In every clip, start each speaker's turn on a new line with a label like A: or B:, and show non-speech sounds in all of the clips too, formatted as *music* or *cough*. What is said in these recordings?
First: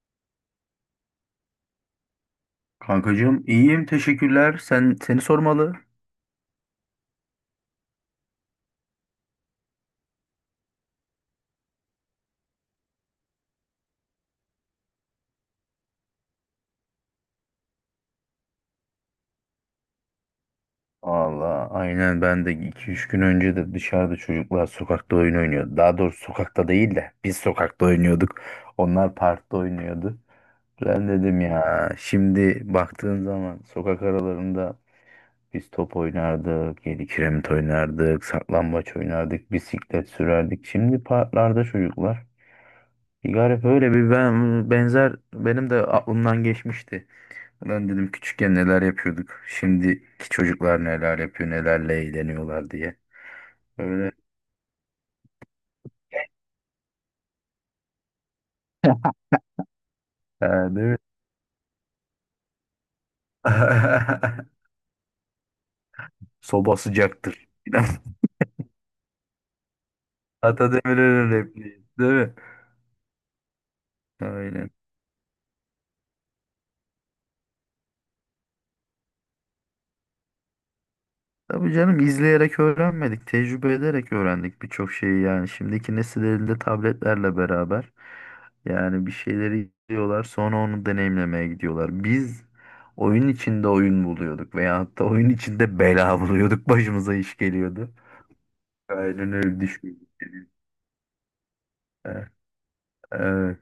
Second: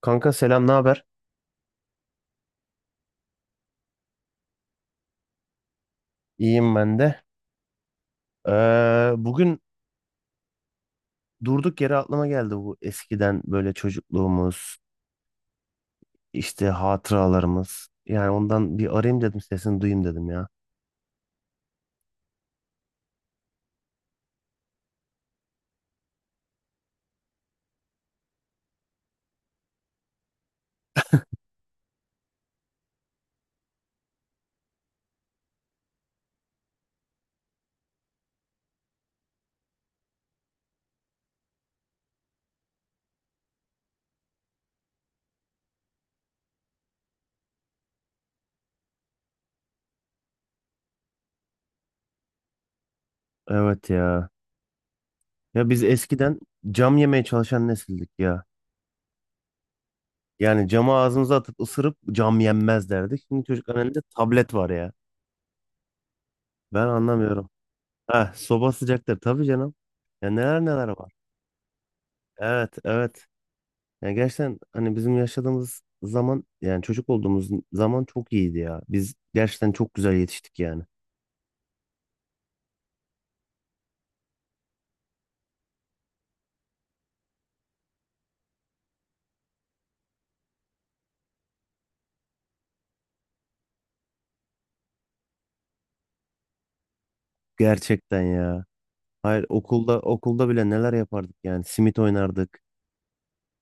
A: Kanka selam, ne haber?
B: Kankacığım iyiyim teşekkürler. Sen seni sormalı.
A: İyiyim ben de. Bugün durduk yere aklıma geldi bu eskiden böyle çocukluğumuz, işte hatıralarımız. Yani ondan bir arayayım dedim, sesini duyayım dedim ya.
B: Allah aynen ben de iki üç gün önce de dışarıda çocuklar sokakta oyun oynuyordu. Daha doğrusu sokakta değil de biz sokakta oynuyorduk. Onlar parkta oynuyordu. Ben dedim ya şimdi baktığın zaman sokak aralarında biz top oynardık, yedi kiremit oynardık, saklambaç oynardık, bisiklet sürerdik. Şimdi parklarda çocuklar. Bir garip öyle bir benzer benim de aklımdan geçmişti. Ben dedim küçükken neler yapıyorduk. Şimdiki çocuklar neler yapıyor, nelerle eğleniyorlar diye.
A: Evet
B: Öyle.
A: ya. Ya biz eskiden cam yemeye çalışan nesildik ya.
B: *laughs*
A: Yani
B: Ha, değil
A: camı
B: mi?
A: ağzımıza atıp ısırıp cam yenmez derdik. Şimdi çocukların elinde tablet
B: *laughs*
A: var ya.
B: Soba
A: Ben
B: sıcaktır.
A: anlamıyorum.
B: *laughs*
A: Heh, soba sıcaktır tabii canım. Ya neler neler var.
B: Atademir'in repliği, değil mi?
A: Evet, evet. Yani gerçekten
B: Aynen.
A: hani bizim yaşadığımız zaman yani çocuk olduğumuz zaman çok iyiydi ya. Biz gerçekten çok güzel yetiştik yani.
B: Tabii canım izleyerek öğrenmedik, tecrübe ederek öğrendik birçok şeyi yani. Şimdiki nesil elinde tabletlerle beraber yani bir şeyleri izliyorlar, sonra onu deneyimlemeye gidiyorlar. Biz oyun içinde oyun buluyorduk veya hatta oyun içinde bela buluyorduk, başımıza iş geliyordu.
A: Gerçekten ya.
B: Aynen
A: Hayır
B: öyle düşmüş.
A: okulda bile neler yapardık yani. Simit
B: Evet,
A: oynardık.
B: evet.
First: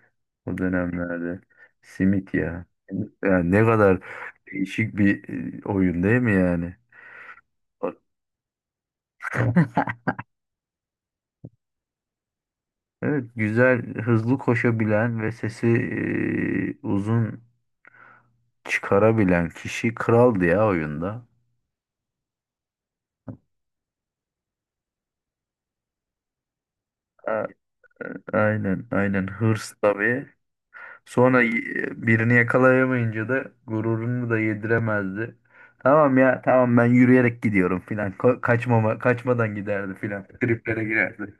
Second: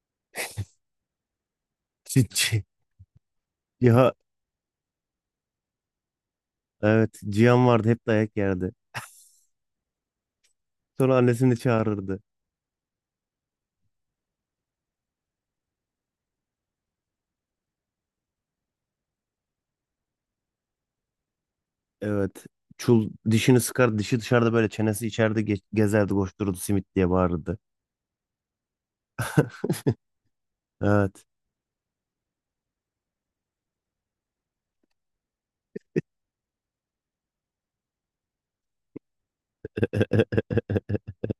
B: O dönemlerde. Simit
A: Çitçi.
B: ya. Simit ya ne kadar
A: Ya
B: değişik bir oyun değil mi yani?
A: evet, Cihan vardı,
B: Bak.
A: hep dayak yerdi.
B: *laughs*
A: Sonra annesini çağırırdı.
B: Evet, güzel, hızlı koşabilen ve sesi uzun çıkarabilen kişi kraldı ya oyunda.
A: Evet. Çul dişini sıkar, dişi dışarıda böyle çenesi içeride gezerdi, koştururdu, simit diye
B: A-
A: bağırırdı.
B: Aynen, aynen. Hırs
A: *laughs*
B: tabii.
A: Evet.
B: Sonra birini yakalayamayınca da gururunu da yediremezdi. Tamam ya tamam ben yürüyerek gidiyorum filan. Kaçmadan giderdi filan. Triplere
A: *laughs*
B: girerdi.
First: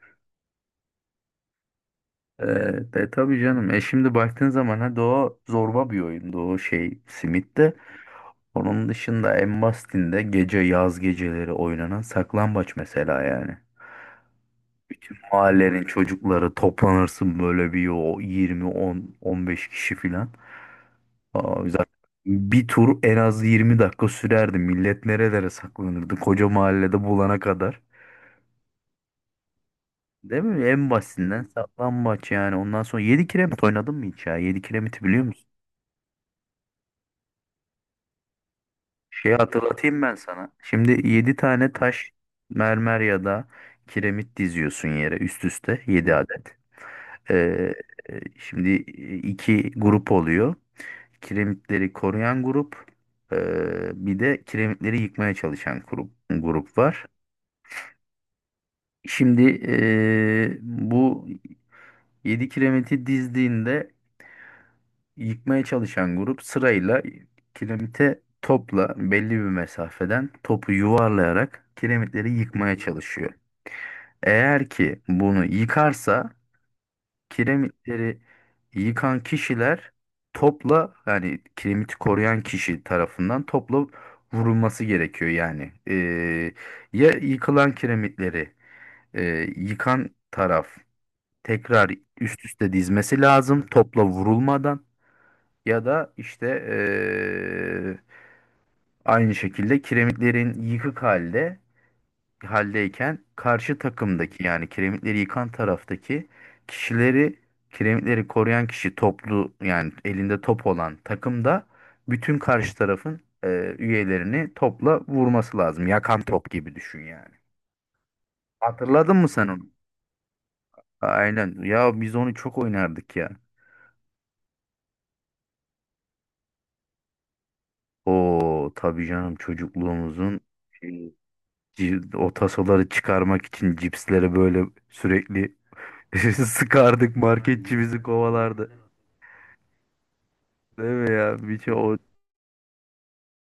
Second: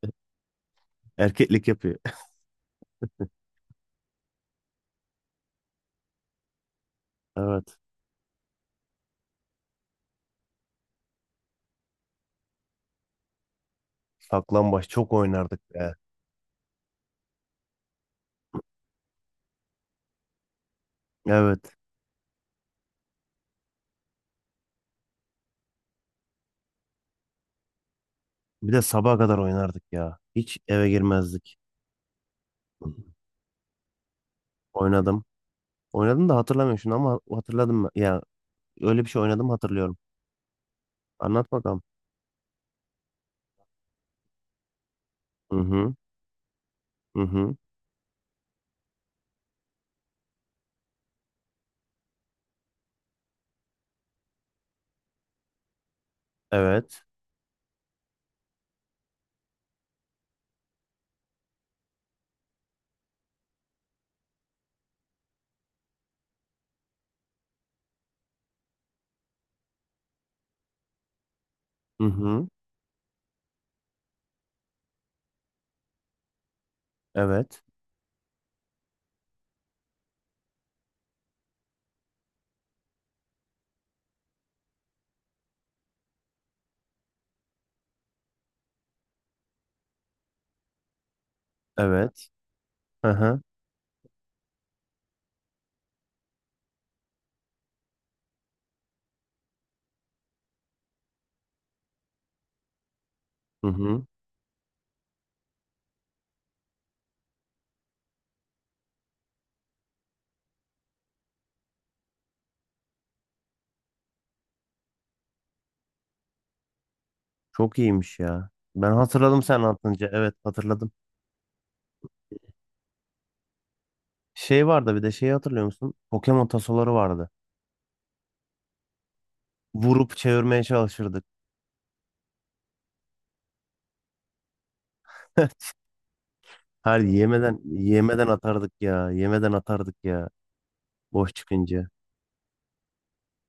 A: Erkeklik yapıyor.
B: Ee, tabii canım. E şimdi baktığın zaman ha o zorba bir oyundu o şey Simit de.
A: Evet.
B: Onun dışında en basitinde gece yaz geceleri oynanan saklambaç mesela yani.
A: Saklambaç çok
B: Bütün
A: oynardık
B: mahallenin
A: ya.
B: çocukları toplanırsın böyle bir o 20 10 15 kişi filan. Aa,
A: Evet.
B: güzel. Bir tur en az 20 dakika sürerdi. Millet nerelere saklanırdı? Koca mahallede bulana kadar.
A: Bir de sabaha kadar oynardık ya.
B: Değil
A: Hiç
B: mi?
A: eve
B: En basitinden
A: girmezdik.
B: saklambaç yani. Ondan sonra 7 kiremit oynadın mı hiç ya? 7 kiremiti
A: Oynadım.
B: biliyor musun?
A: Oynadım da hatırlamıyorum şunu, ama hatırladım ben. Ya öyle bir şey
B: Şey
A: oynadım, hatırlıyorum.
B: hatırlatayım ben sana. Şimdi 7
A: Anlat
B: tane
A: bakalım.
B: taş, mermer ya da kiremit diziyorsun yere üst
A: Hı
B: üste
A: hı.
B: 7 adet.
A: Hı hı.
B: Ee, şimdi iki grup oluyor. Kiremitleri koruyan grup, bir de kiremitleri yıkmaya çalışan grup
A: Evet.
B: var. Şimdi bu 7 kiremiti dizdiğinde yıkmaya çalışan grup sırayla kiremite topla belli bir mesafeden topu yuvarlayarak
A: Hı
B: kiremitleri
A: hı.
B: yıkmaya çalışıyor. Eğer ki bunu yıkarsa
A: Evet.
B: kiremitleri yıkan kişiler topla yani kiremiti koruyan kişi tarafından topla vurulması gerekiyor yani. Ya yıkılan kiremitleri yıkan taraf tekrar
A: Evet.
B: üst üste
A: Hı
B: dizmesi
A: hı.
B: lazım topla vurulmadan ya da işte aynı şekilde kiremitlerin yıkık halde haldeyken
A: Hı
B: karşı
A: hı.
B: takımdaki yani kiremitleri yıkan taraftaki kişileri kiremitleri koruyan kişi toplu yani elinde top olan takımda bütün karşı tarafın üyelerini topla vurması lazım. Yakan top gibi düşün yani.
A: Çok iyiymiş ya. Ben
B: Hatırladın mı
A: hatırladım
B: sen
A: sen
B: onu?
A: anlatınca. Evet, hatırladım.
B: Aynen. Ya biz onu çok oynardık ya.
A: Şey vardı, bir de şeyi hatırlıyor musun? Pokemon tasoları vardı.
B: O tabii canım
A: Vurup
B: çocukluğumuzun
A: çevirmeye
B: şey,
A: çalışırdık.
B: o tasoları çıkarmak için cipsleri böyle sürekli
A: *laughs*
B: *laughs*
A: Her
B: sıkardık
A: yemeden
B: marketçi bizi
A: yemeden
B: kovalardı.
A: atardık ya. Yemeden atardık ya.
B: Değil mi
A: Boş
B: ya? Bir şey
A: çıkınca.
B: o,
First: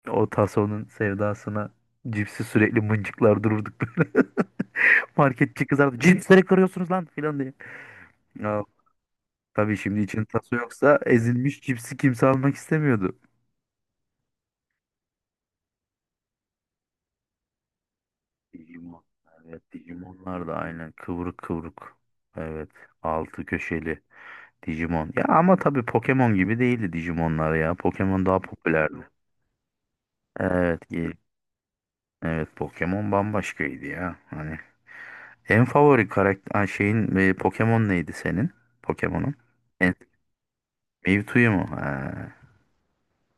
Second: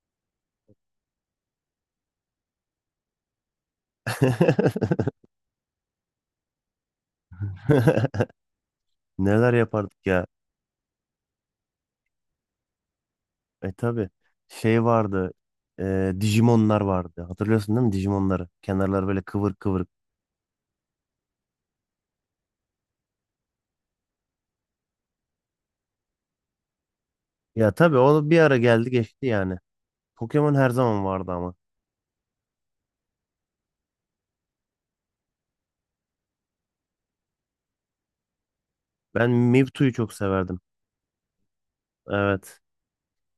B: o tasonun sevdasına cipsi sürekli mıncıklar dururduk böyle.
A: *laughs*
B: *laughs* Marketçi kızardı. Cipsleri kırıyorsunuz lan filan diye. Ya,
A: Neler
B: tabii şimdi
A: yapardık ya?
B: için taso yoksa ezilmiş cipsi kimse almak istemiyordu.
A: E tabi. Şey vardı. Digimonlar vardı. Hatırlıyorsun değil mi Digimonları?
B: Digimon.
A: Kenarları böyle kıvır
B: Evet
A: kıvır.
B: Digimonlar da aynen kıvrık kıvrık. Evet altı köşeli. Digimon. Ya ama tabii Pokemon gibi değildi Digimonlar
A: Ya
B: ya.
A: tabi
B: Pokemon
A: o bir
B: daha
A: ara geldi
B: popülerdi.
A: geçti yani. Pokemon her
B: Evet,
A: zaman
B: iyi.
A: vardı ama.
B: Evet Pokemon bambaşkaydı ya. Hani en favori karakter ha, şeyin Pokemon neydi senin?
A: Ben
B: Pokemon'un.
A: Mewtwo'yu
B: En,
A: çok severdim.
B: Mewtwo'yu mu? Ha,
A: Evet.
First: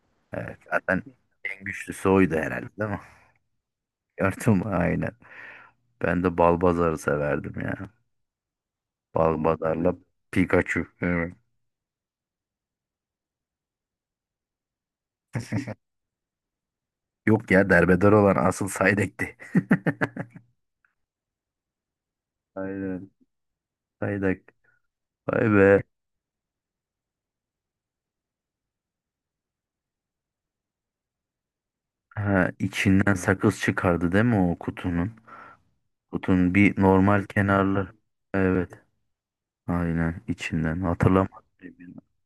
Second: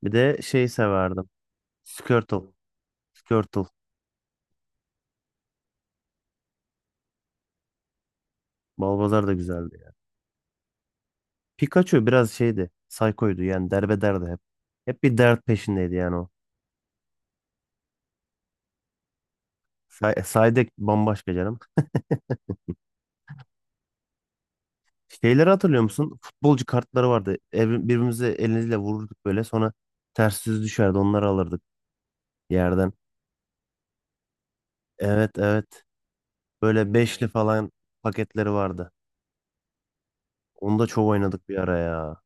A: Bir de
B: evet.
A: şey
B: Zaten
A: severdim.
B: en güçlüsü oydu
A: Squirtle.
B: herhalde değil mi?
A: Squirtle.
B: *laughs* Gördüm aynen. Ben de Balbazar'ı severdim ya.
A: Balbazar da güzeldi ya.
B: Balbazar'la Pikachu. Evet.
A: Pikachu biraz şeydi. Psycho'ydu yani, derbederdi hep. Hep bir dert peşindeydi yani o.
B: Yok ya derbeder olan asıl Psyduck'ti. *laughs*
A: Psyduck bambaşka canım.
B: Aynen. Psyduck. Vay
A: Şeyleri
B: be.
A: hatırlıyor musun? Futbolcu kartları vardı. Birbirimize elimizle vururduk böyle. Sonra ters yüz düşerdi. Onları alırdık
B: Ha,
A: yerden.
B: içinden sakız çıkardı değil mi o kutunun?
A: Evet, evet.
B: Kutunun bir
A: Böyle
B: normal
A: beşli falan
B: kenarlı.
A: paketleri
B: Evet.
A: vardı.
B: Aynen
A: Onu
B: içinden.
A: da çok
B: Hatırlamadım.
A: oynadık bir ara ya.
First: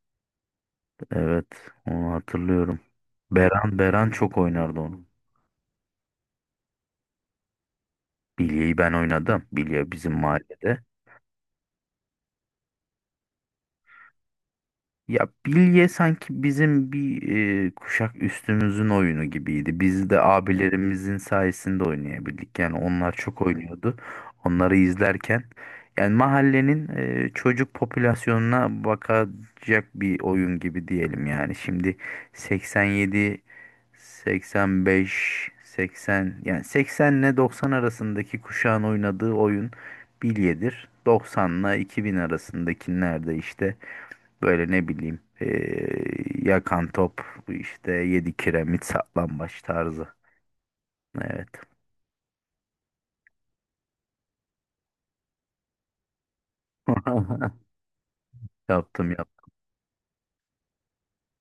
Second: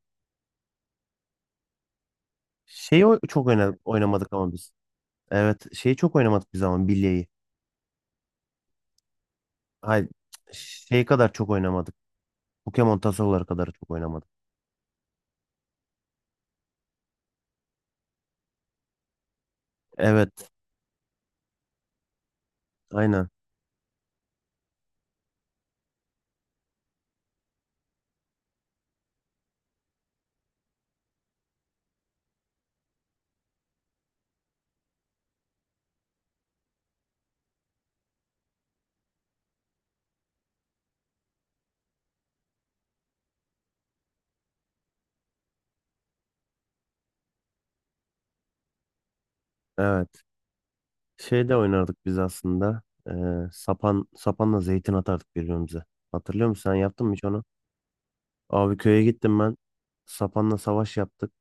B: Evet. Onu hatırlıyorum.
A: Şeyi çok
B: Beran
A: oynamadık
B: çok
A: ama biz.
B: oynardı onu.
A: Evet, şeyi çok oynamadık biz ama, bilyeyi.
B: Bilye'yi ben oynadım. Bilye
A: Hayır,
B: bizim mahallede.
A: şey kadar çok oynamadık. Pokemon tasoları kadar çok oynamadık.
B: Ya bilye sanki bizim bir kuşak üstümüzün oyunu gibiydi. Biz de
A: Evet,
B: abilerimizin sayesinde oynayabildik. Yani onlar
A: aynen
B: çok oynuyordu. Onları izlerken yani mahallenin çocuk popülasyonuna bakacak bir oyun gibi diyelim yani. Şimdi 87, 85, 80 yani 80 ile 90 arasındaki kuşağın oynadığı oyun bilyedir. 90 ile 2000 arasındakilerde işte böyle ne bileyim yakan top işte yedi kiremit saklambaç tarzı.
A: evet.
B: Evet.
A: Şey de oynardık biz aslında. Ee, sapanla zeytin atardık birbirimize. Hatırlıyor musun? Sen yaptın mı hiç onu?
B: *laughs*
A: Abi köye
B: Yaptım
A: gittim
B: yaptım.
A: ben. Sapanla savaş yaptık.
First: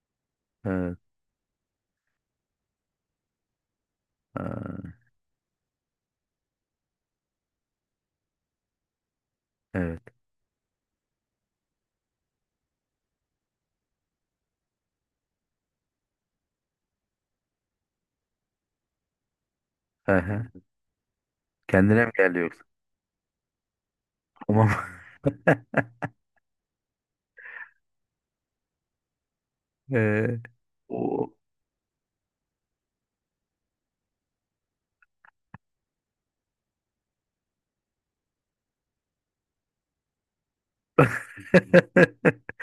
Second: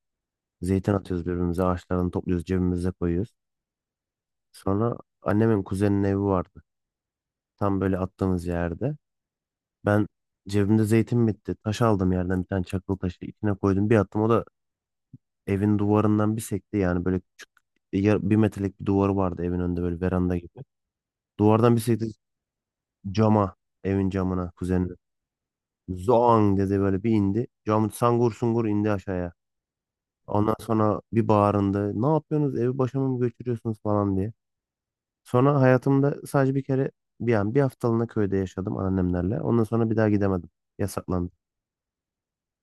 A: Zeytin
B: Evet.
A: atıyoruz birbirimize. Ağaçlarını topluyoruz, cebimize koyuyoruz.
B: Ha,
A: Sonra annemin kuzeninin evi vardı. Tam böyle attığımız yerde.
B: evet.
A: Ben cebimde zeytin bitti. Taş aldım yerden, bir tane çakıl taşı. İçine koydum, bir attım. O da evin duvarından bir sekti. Yani böyle küçük, 1 metrelik bir duvarı vardı evin önünde, böyle veranda
B: Aha.
A: gibi. Duvardan bir
B: Kendine
A: sekti
B: mi geldi yoksa?
A: cama. Evin camına,
B: Tamam. *laughs*
A: kuzenin. Zoang dedi, böyle bir indi. Cam sangur sungur indi aşağıya.
B: Eee,
A: Ondan sonra bir
B: o.
A: bağırındı. Ne yapıyorsunuz? Evi başıma mı götürüyorsunuz falan diye. Sonra hayatımda sadece bir kere, bir an, bir haftalığına köyde yaşadım annemlerle. Ondan sonra bir daha gidemedim. Yasaklandı.
B: *laughs*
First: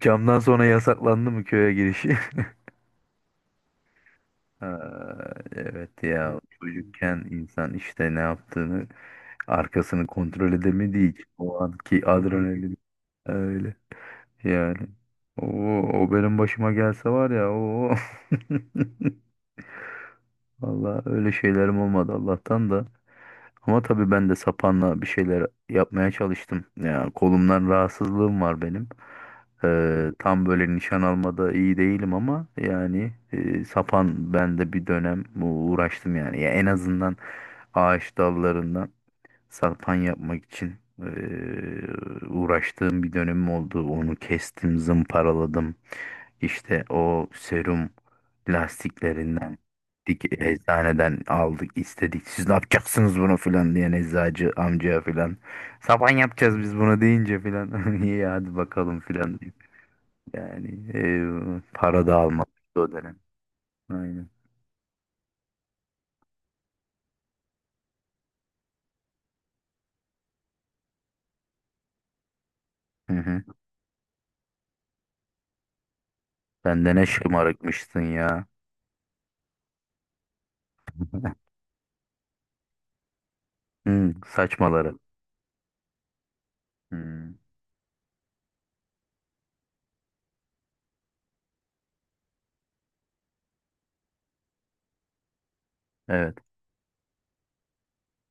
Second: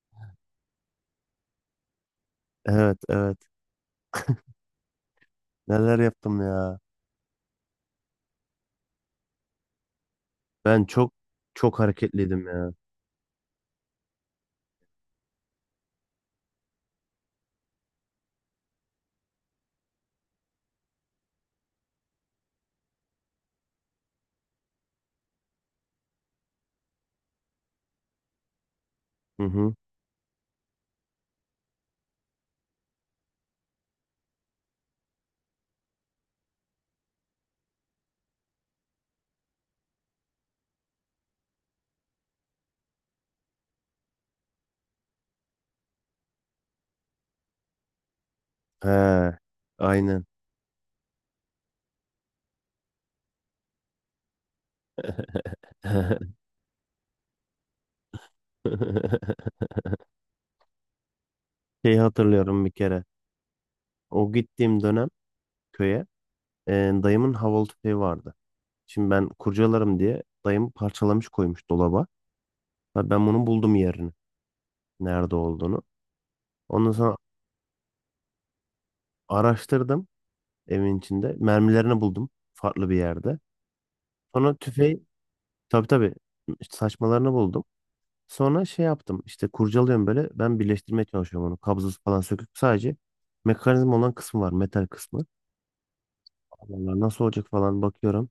B: Camdan sonra yasaklandı mı köye giriş? *laughs*
A: Evet, evet.
B: Ha,
A: Neler
B: evet
A: yaptım
B: ya
A: ya.
B: çocukken insan işte ne yaptığını arkasını kontrol
A: Ben
B: edemediği
A: çok
B: için o
A: çok
B: anki
A: hareketliydim ya.
B: adrenalin öyle yani. O, o benim başıma gelse var ya o. *laughs* Valla öyle şeylerim olmadı Allah'tan da. Ama tabii ben de sapanla bir şeyler yapmaya çalıştım. Ya kolumdan rahatsızlığım var benim.
A: Hı hı.
B: Tam böyle nişan almada iyi değilim ama yani sapan ben de bir dönem uğraştım yani. Ya en azından ağaç dallarından. Salpan yapmak için uğraştığım bir dönemim oldu. Onu kestim, zımparaladım. İşte o serum
A: He.
B: lastiklerinden
A: Aynen.
B: dik eczaneden aldık istedik. Siz ne yapacaksınız bunu filan diyen eczacı amcaya filan. Saban
A: *laughs*
B: yapacağız biz bunu deyince filan. *laughs* İyi hadi bakalım filan deyip. Yani
A: Şeyi
B: para da almadık
A: hatırlıyorum bir
B: o
A: kere.
B: dönem. Aynen.
A: O gittiğim dönem, köye, e, dayımın havalı tüfeği vardı. Şimdi ben kurcalarım diye dayım parçalamış, koymuş dolaba. Ha,
B: Hı
A: ben
B: hı.
A: bunu buldum, yerini, nerede olduğunu.
B: Sen
A: Ondan
B: de ne
A: sonra
B: şımarıkmışsın ya.
A: araştırdım evin içinde.
B: *laughs*
A: Mermilerini buldum farklı bir yerde.
B: Hı,
A: Sonra
B: saçmaları.
A: tüfeği, tabii tabii işte saçmalarını
B: Hı,
A: buldum. Sonra şey yaptım işte, kurcalıyorum böyle, ben birleştirmeye çalışıyorum onu. Kabzası falan söküp, sadece mekanizma olan kısmı var, metal kısmı.
B: evet.
A: Allah nasıl olacak falan bakıyorum.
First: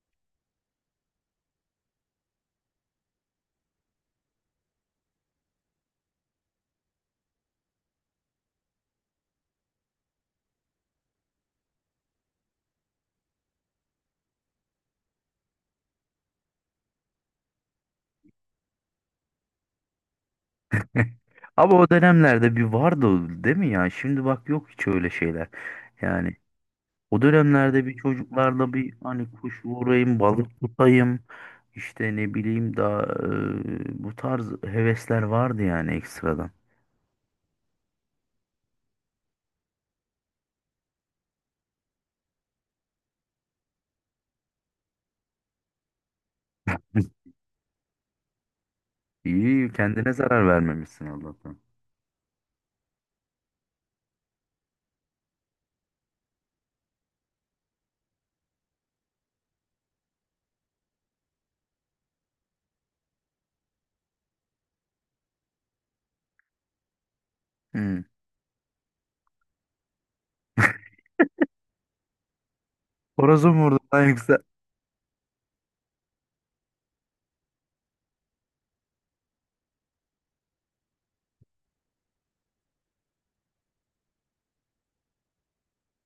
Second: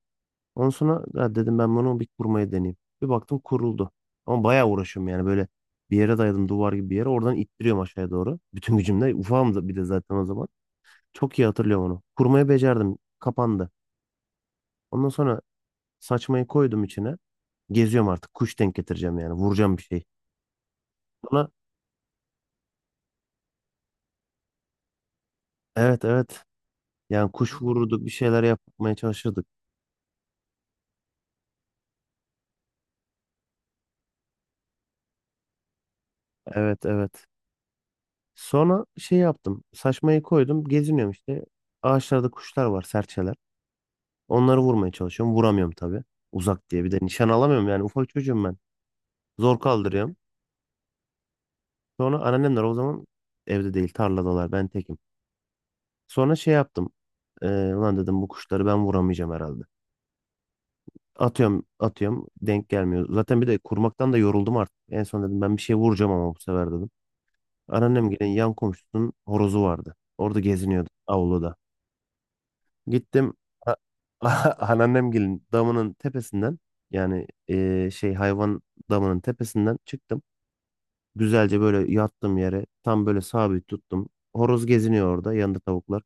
A: Ondan sonra ya dedim, ben bunu bir kurmayı deneyeyim. Bir baktım, kuruldu. Ama bayağı uğraşıyorum yani, böyle bir yere dayadım, duvar gibi bir yere, oradan ittiriyorum aşağıya doğru. Bütün gücümle, ufağım da bir de zaten o zaman. Çok iyi hatırlıyorum onu. Kurmayı becerdim. Kapandı. Ondan sonra saçmayı koydum içine. Geziyorum artık. Kuş denk getireceğim yani. Vuracağım bir şey.
B: *laughs*
A: Sonra
B: Ama o dönemlerde bir vardı o, değil mi ya? Şimdi bak yok hiç öyle şeyler.
A: evet,
B: Yani
A: evet.
B: o
A: Yani kuş
B: dönemlerde bir
A: vururduk. Bir şeyler
B: çocuklarla
A: yapmaya
B: bir hani
A: çalışırdık.
B: kuş vurayım, balık tutayım, işte ne bileyim daha bu tarz hevesler vardı yani ekstradan.
A: Evet, evet. Sonra şey yaptım. Saçmayı koydum. Geziniyorum işte. Ağaçlarda kuşlar var. Serçeler. Onları vurmaya çalışıyorum. Vuramıyorum tabii. Uzak diye. Bir de
B: *laughs*
A: nişan alamıyorum yani. Ufak çocuğum ben. Zor
B: İyi kendine
A: kaldırıyorum.
B: zarar vermemişsin Allah'tan.
A: Sonra anneannemler o zaman evde değil. Tarladalar. Ben tekim. Sonra şey yaptım. Ee, ulan dedim, bu kuşları ben vuramayacağım herhalde. Atıyorum atıyorum denk gelmiyor. Zaten bir de kurmaktan da yoruldum artık. En son dedim ben bir şey vuracağım ama bu sefer, dedim.
B: Hmm.
A: Anneannem gelen yan komşusunun horozu vardı. Orada geziniyordu avluda. Gittim
B: Horozum
A: a-
B: vurdu lan yoksa.
A: *laughs* anneannem gelin damının tepesinden, yani şey, hayvan damının tepesinden çıktım. Güzelce böyle yattım yere, tam böyle sabit tuttum. Horoz geziniyor orada, yanında tavuklar.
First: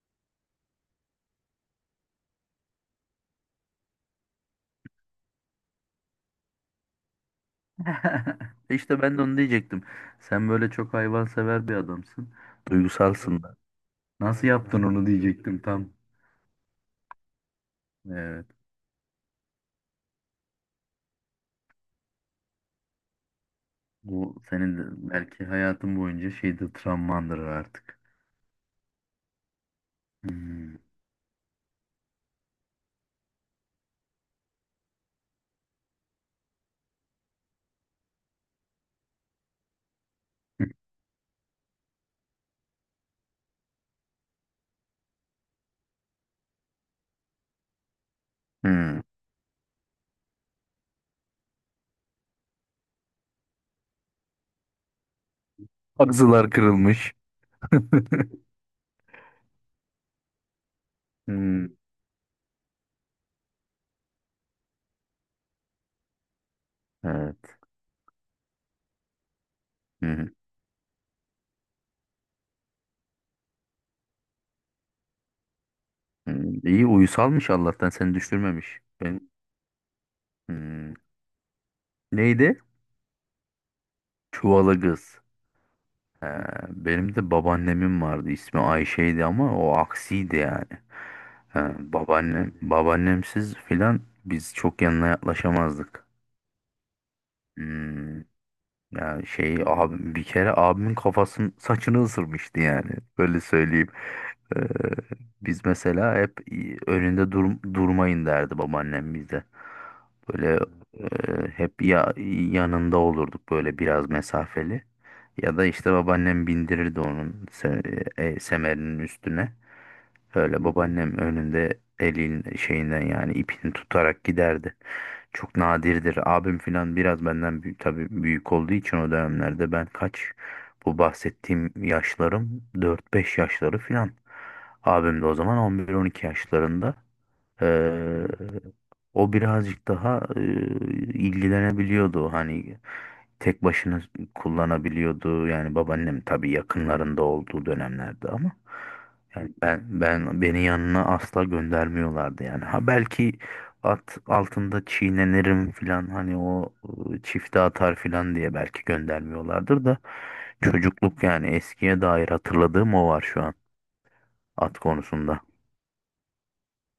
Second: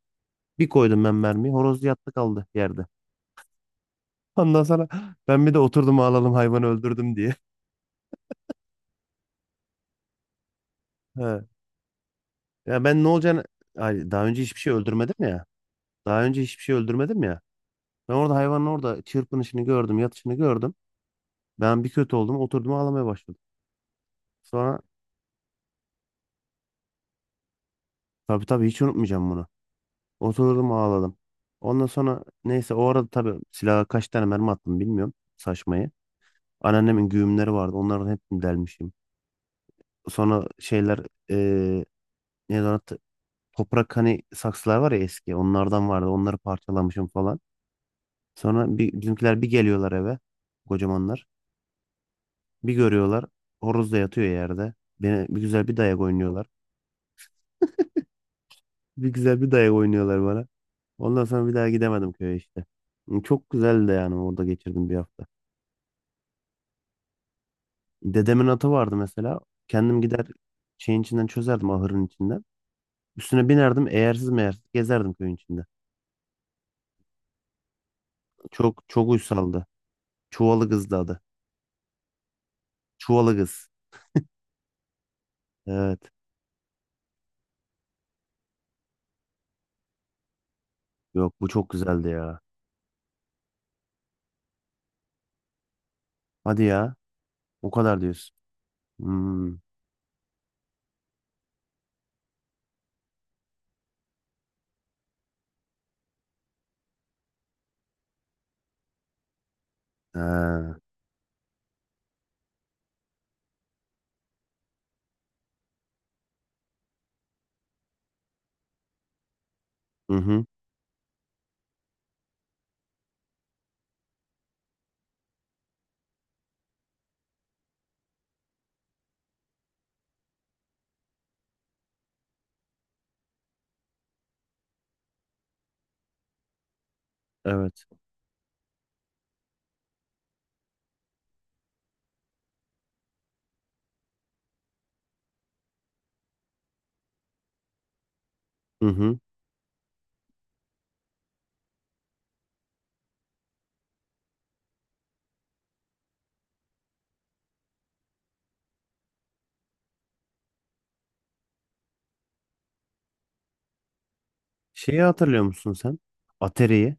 A: Bir koydum ben mermiyi, horoz yattı kaldı yerde. Ondan sonra ben bir de oturdum ağlalım, hayvanı öldürdüm diye. *laughs*
B: *laughs* İşte ben de onu diyecektim. Sen böyle çok
A: Ha.
B: hayvansever bir adamsın.
A: Ya ben ne olacağını.
B: Duygusalsın da.
A: Ay, daha önce
B: Nasıl
A: hiçbir şey
B: yaptın onu
A: öldürmedim ya.
B: diyecektim tam.
A: Daha önce hiçbir şey öldürmedim ya. Ben orada
B: Evet.
A: hayvanın orada çırpınışını gördüm, yatışını gördüm. Ben bir kötü oldum, oturdum ağlamaya başladım.
B: Bu senin
A: Sonra
B: de belki hayatın boyunca şeyde travmandır artık.
A: tabii tabii, hiç unutmayacağım bunu. Oturdum
B: Hmm.
A: ağladım. Ondan sonra neyse, o arada tabii silaha kaç tane mermi attım bilmiyorum, saçmayı. Anneannemin güğümleri vardı. Onların hepsini delmişim. Sonra
B: *laughs*
A: şeyler, eee neydi ona, toprak hani saksılar var ya eski, onlardan vardı, onları parçalamışım falan. Sonra bir,
B: Hmm.
A: bizimkiler bir geliyorlar eve, kocamanlar, bir görüyorlar horoz da yatıyor yerde. Beni bir güzel bir dayak oynuyorlar.
B: Ağzılar kırılmış. *laughs*
A: Bir güzel bir dayak oynuyorlar bana. Ondan sonra bir daha
B: Hmm.
A: gidemedim köye işte. Çok güzeldi de yani, orada geçirdim bir hafta.
B: Evet.
A: Dedemin atı vardı mesela. Kendim gider
B: Hmm.
A: şeyin içinden çözerdim, ahırın içinden. Üstüne binerdim, eğersiz meğersiz gezerdim köyün içinde.
B: Hmm. İyi uyusalmış Allah'tan seni düşürmemiş.
A: Çok çok
B: Ben
A: uysaldı. Çuvalı
B: Hmm.
A: kızdı adı.
B: Neydi?
A: Çuvalı kız.
B: Çuvalı kız.
A: Evet.
B: He, benim de babaannemin vardı. İsmi Ayşe'ydi ama o aksiydi yani.
A: Yok, bu
B: He,
A: çok güzeldi ya.
B: babaannem, babaannemsiz filan biz çok yanına yaklaşamazdık.
A: Hadi ya. O kadar
B: Hmm.
A: diyorsun.
B: Yani
A: Hmm.
B: şey abim bir kere abimin kafasının saçını ısırmıştı yani. Böyle söyleyeyim. Ee, biz mesela hep önünde durmayın derdi babaannem bize. Böyle
A: Ha.
B: hep ya yanında olurduk böyle biraz mesafeli. Ya da işte babaannem bindirirdi onun semerinin üstüne.
A: Hı hı.
B: Öyle babaannem önünde elin şeyinden yani ipini tutarak giderdi. Çok nadirdir. Abim filan biraz benden büyük, tabii büyük olduğu için o dönemlerde ben kaç bu bahsettiğim yaşlarım dört beş yaşları filan. Abim de o zaman 11 12 yaşlarında.
A: Evet.
B: Ee, o birazcık daha ilgilenebiliyordu hani tek başına kullanabiliyordu yani babaannem tabii yakınlarında olduğu dönemlerde ama
A: Hı hı.
B: yani beni yanına asla göndermiyorlardı yani ha belki at altında çiğnenirim filan hani o çifte atar filan diye belki göndermiyorlardır da çocukluk yani eskiye dair hatırladığım o var şu an at
A: Şeyi
B: konusunda.
A: hatırlıyor musun sen? Atari'yi.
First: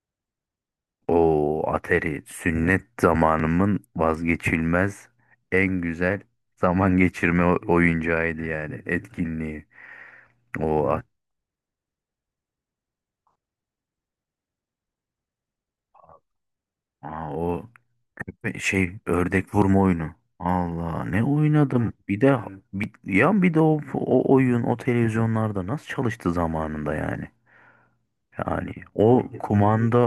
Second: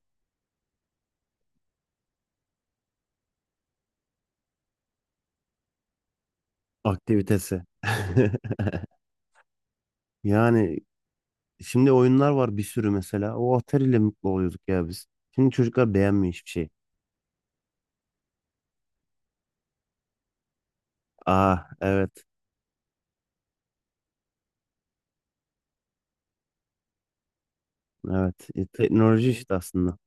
B: O Atari sünnet zamanımın vazgeçilmez en güzel zaman geçirme
A: Aktivitesi.
B: oyuncağıydı yani
A: *laughs*
B: etkinliği.
A: Yani
B: O at-
A: şimdi oyunlar var bir sürü mesela. O Atari ile mutlu oluyorduk ya biz. Şimdi çocuklar beğenmiyor hiçbir şey.
B: Aa, o şey ördek vurma oyunu. Allah ne
A: Aa
B: oynadım. Bir
A: evet.
B: de ya bir de o oyun o televizyonlarda nasıl çalıştı zamanında yani.
A: Evet. E,
B: Yani o
A: teknoloji işte aslında.
B: kumanda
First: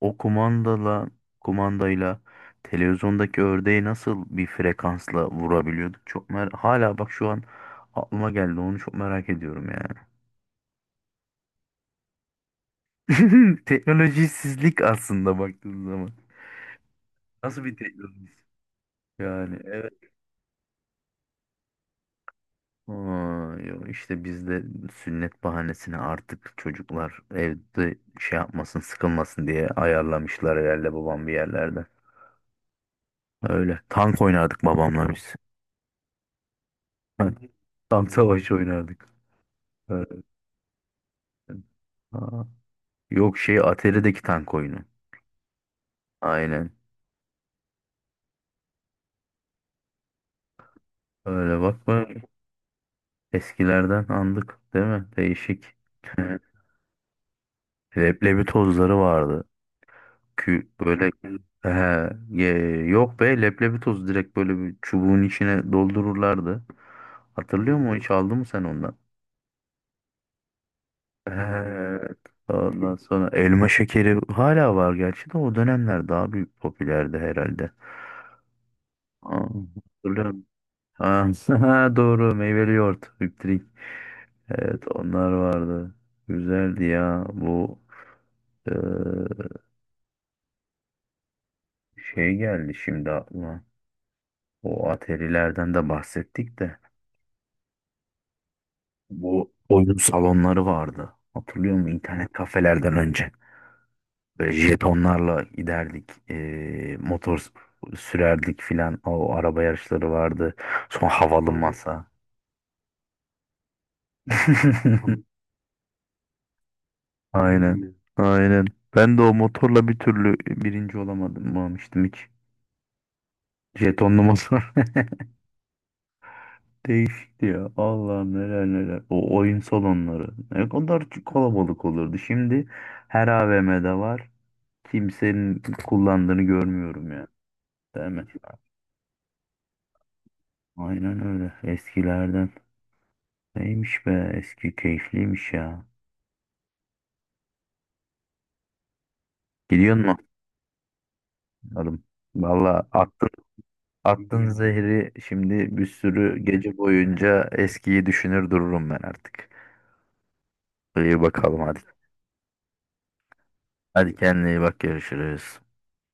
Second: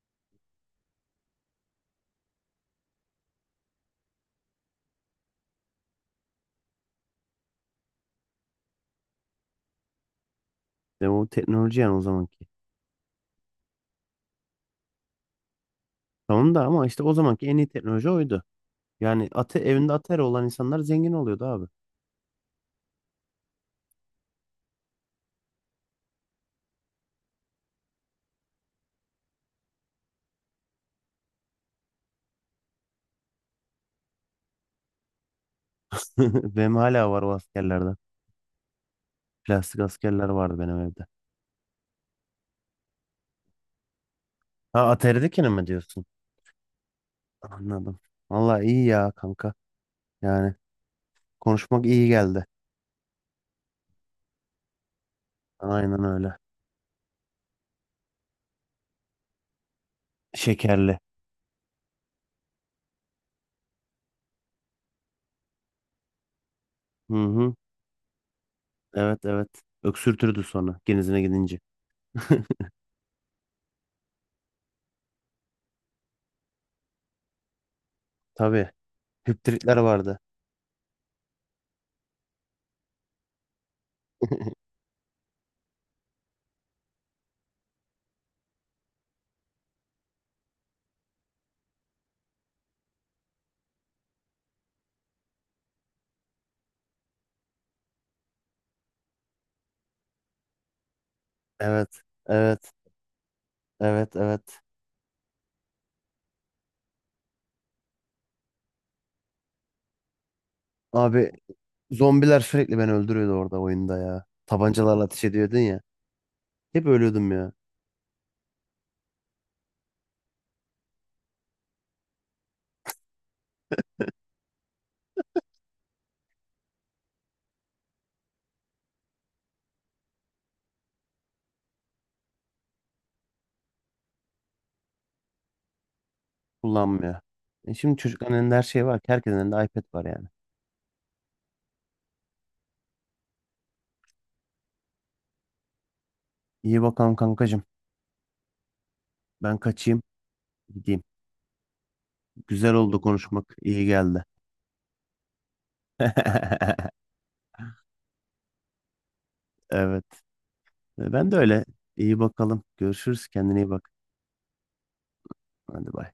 B: o kumandala kumandayla televizyondaki ördeği nasıl bir frekansla vurabiliyorduk? Çok hala bak şu an aklıma geldi. Onu çok merak ediyorum yani.
A: De o teknoloji yani, o zamanki.
B: *laughs* Teknolojisizlik aslında baktığın zaman.
A: Tamam da ama işte, o zamanki en
B: Nasıl
A: iyi
B: bir
A: teknoloji
B: teknoloji?
A: oydu. Yani
B: Yani
A: evinde
B: evet.
A: Atari olan insanlar zengin oluyordu abi.
B: Aa, yo, işte bizde sünnet bahanesini artık çocuklar evde şey yapmasın sıkılmasın diye ayarlamışlar herhalde babam bir yerlerde. Öyle. Tank oynardık babamla biz.
A: *laughs* Benim hala var o
B: *laughs*
A: askerlerden.
B: Tam savaş oynardık.
A: Plastik
B: Öğretmen.
A: askerler vardı benim evde.
B: Aa, yok şey Atari'deki tank oyunu.
A: Ha, Atari'dekini mi diyorsun?
B: Aynen.
A: Anladım. Vallahi iyi ya kanka. Yani
B: Öyle
A: konuşmak
B: bakma.
A: iyi geldi.
B: Eskilerden andık değil mi? Değişik.
A: Aynen öyle.
B: *laughs* Leblebi tozları vardı.
A: Şekerli.
B: Böyle he, yok be leblebi toz direkt böyle bir çubuğun içine doldururlardı.
A: Hı hı.
B: Hatırlıyor musun? Hiç aldın mı sen ondan?
A: Evet, evet. Öksürtürdü sonra genizine gidince.
B: Evet.
A: *laughs*
B: Ondan sonra elma şekeri hala var gerçi de o dönemler daha büyük popülerdi herhalde.
A: Tabii.
B: Aa,
A: Hüptritler vardı.
B: hatırlıyorum. Ha, *laughs* doğru meyveli yoğurt. Hüptrik.
A: *laughs*
B: Evet onlar vardı. Güzeldi ya. Bu eee, şey geldi şimdi aklıma. O atarilerden de bahsettik de. Bu oyun salonları vardı. Hatırlıyor musun?
A: Evet.
B: İnternet
A: Evet.
B: kafelerden önce.
A: Evet.
B: Böyle
A: Evet.
B: jetonlarla giderdik. Motor sürerdik filan. O araba yarışları vardı. Sonra
A: Abi
B: havalı masa.
A: zombiler sürekli beni öldürüyordu orada, oyunda ya. Tabancalarla ateş
B: *laughs*
A: ediyordun ya. Hep ölüyordum ya.
B: Aynen. Aynen. Ben de o motorla bir türlü birinci olamadım almıştım hiç. Jetonlu motor. *laughs* Değişikti ya. Allah'ım neler neler. O oyun salonları. Ne kadar kalabalık olurdu. Şimdi her AVM'de var. Kimsenin kullandığını görmüyorum
A: Kullanmıyor.
B: ya.
A: E şimdi
B: Değil mi?
A: çocukların elinde her şey var ki. Herkesin elinde iPad var yani.
B: Aynen öyle. Eskilerden. Neymiş be? Eski keyifliymiş ya.
A: İyi bakalım kankacığım. Ben
B: Gidiyor
A: kaçayım.
B: mu?
A: Gideyim.
B: Adam.
A: Güzel
B: Valla
A: oldu
B: attı
A: konuşmak. İyi geldi.
B: Attın zehri şimdi bir sürü gece
A: *laughs*
B: boyunca eskiyi düşünür dururum ben artık.
A: Evet.
B: İyi
A: Ben de
B: bakalım
A: öyle.
B: hadi.
A: İyi bakalım. Görüşürüz. Kendine iyi bak.
B: Hadi kendine iyi bak görüşürüz.
A: Hadi bay.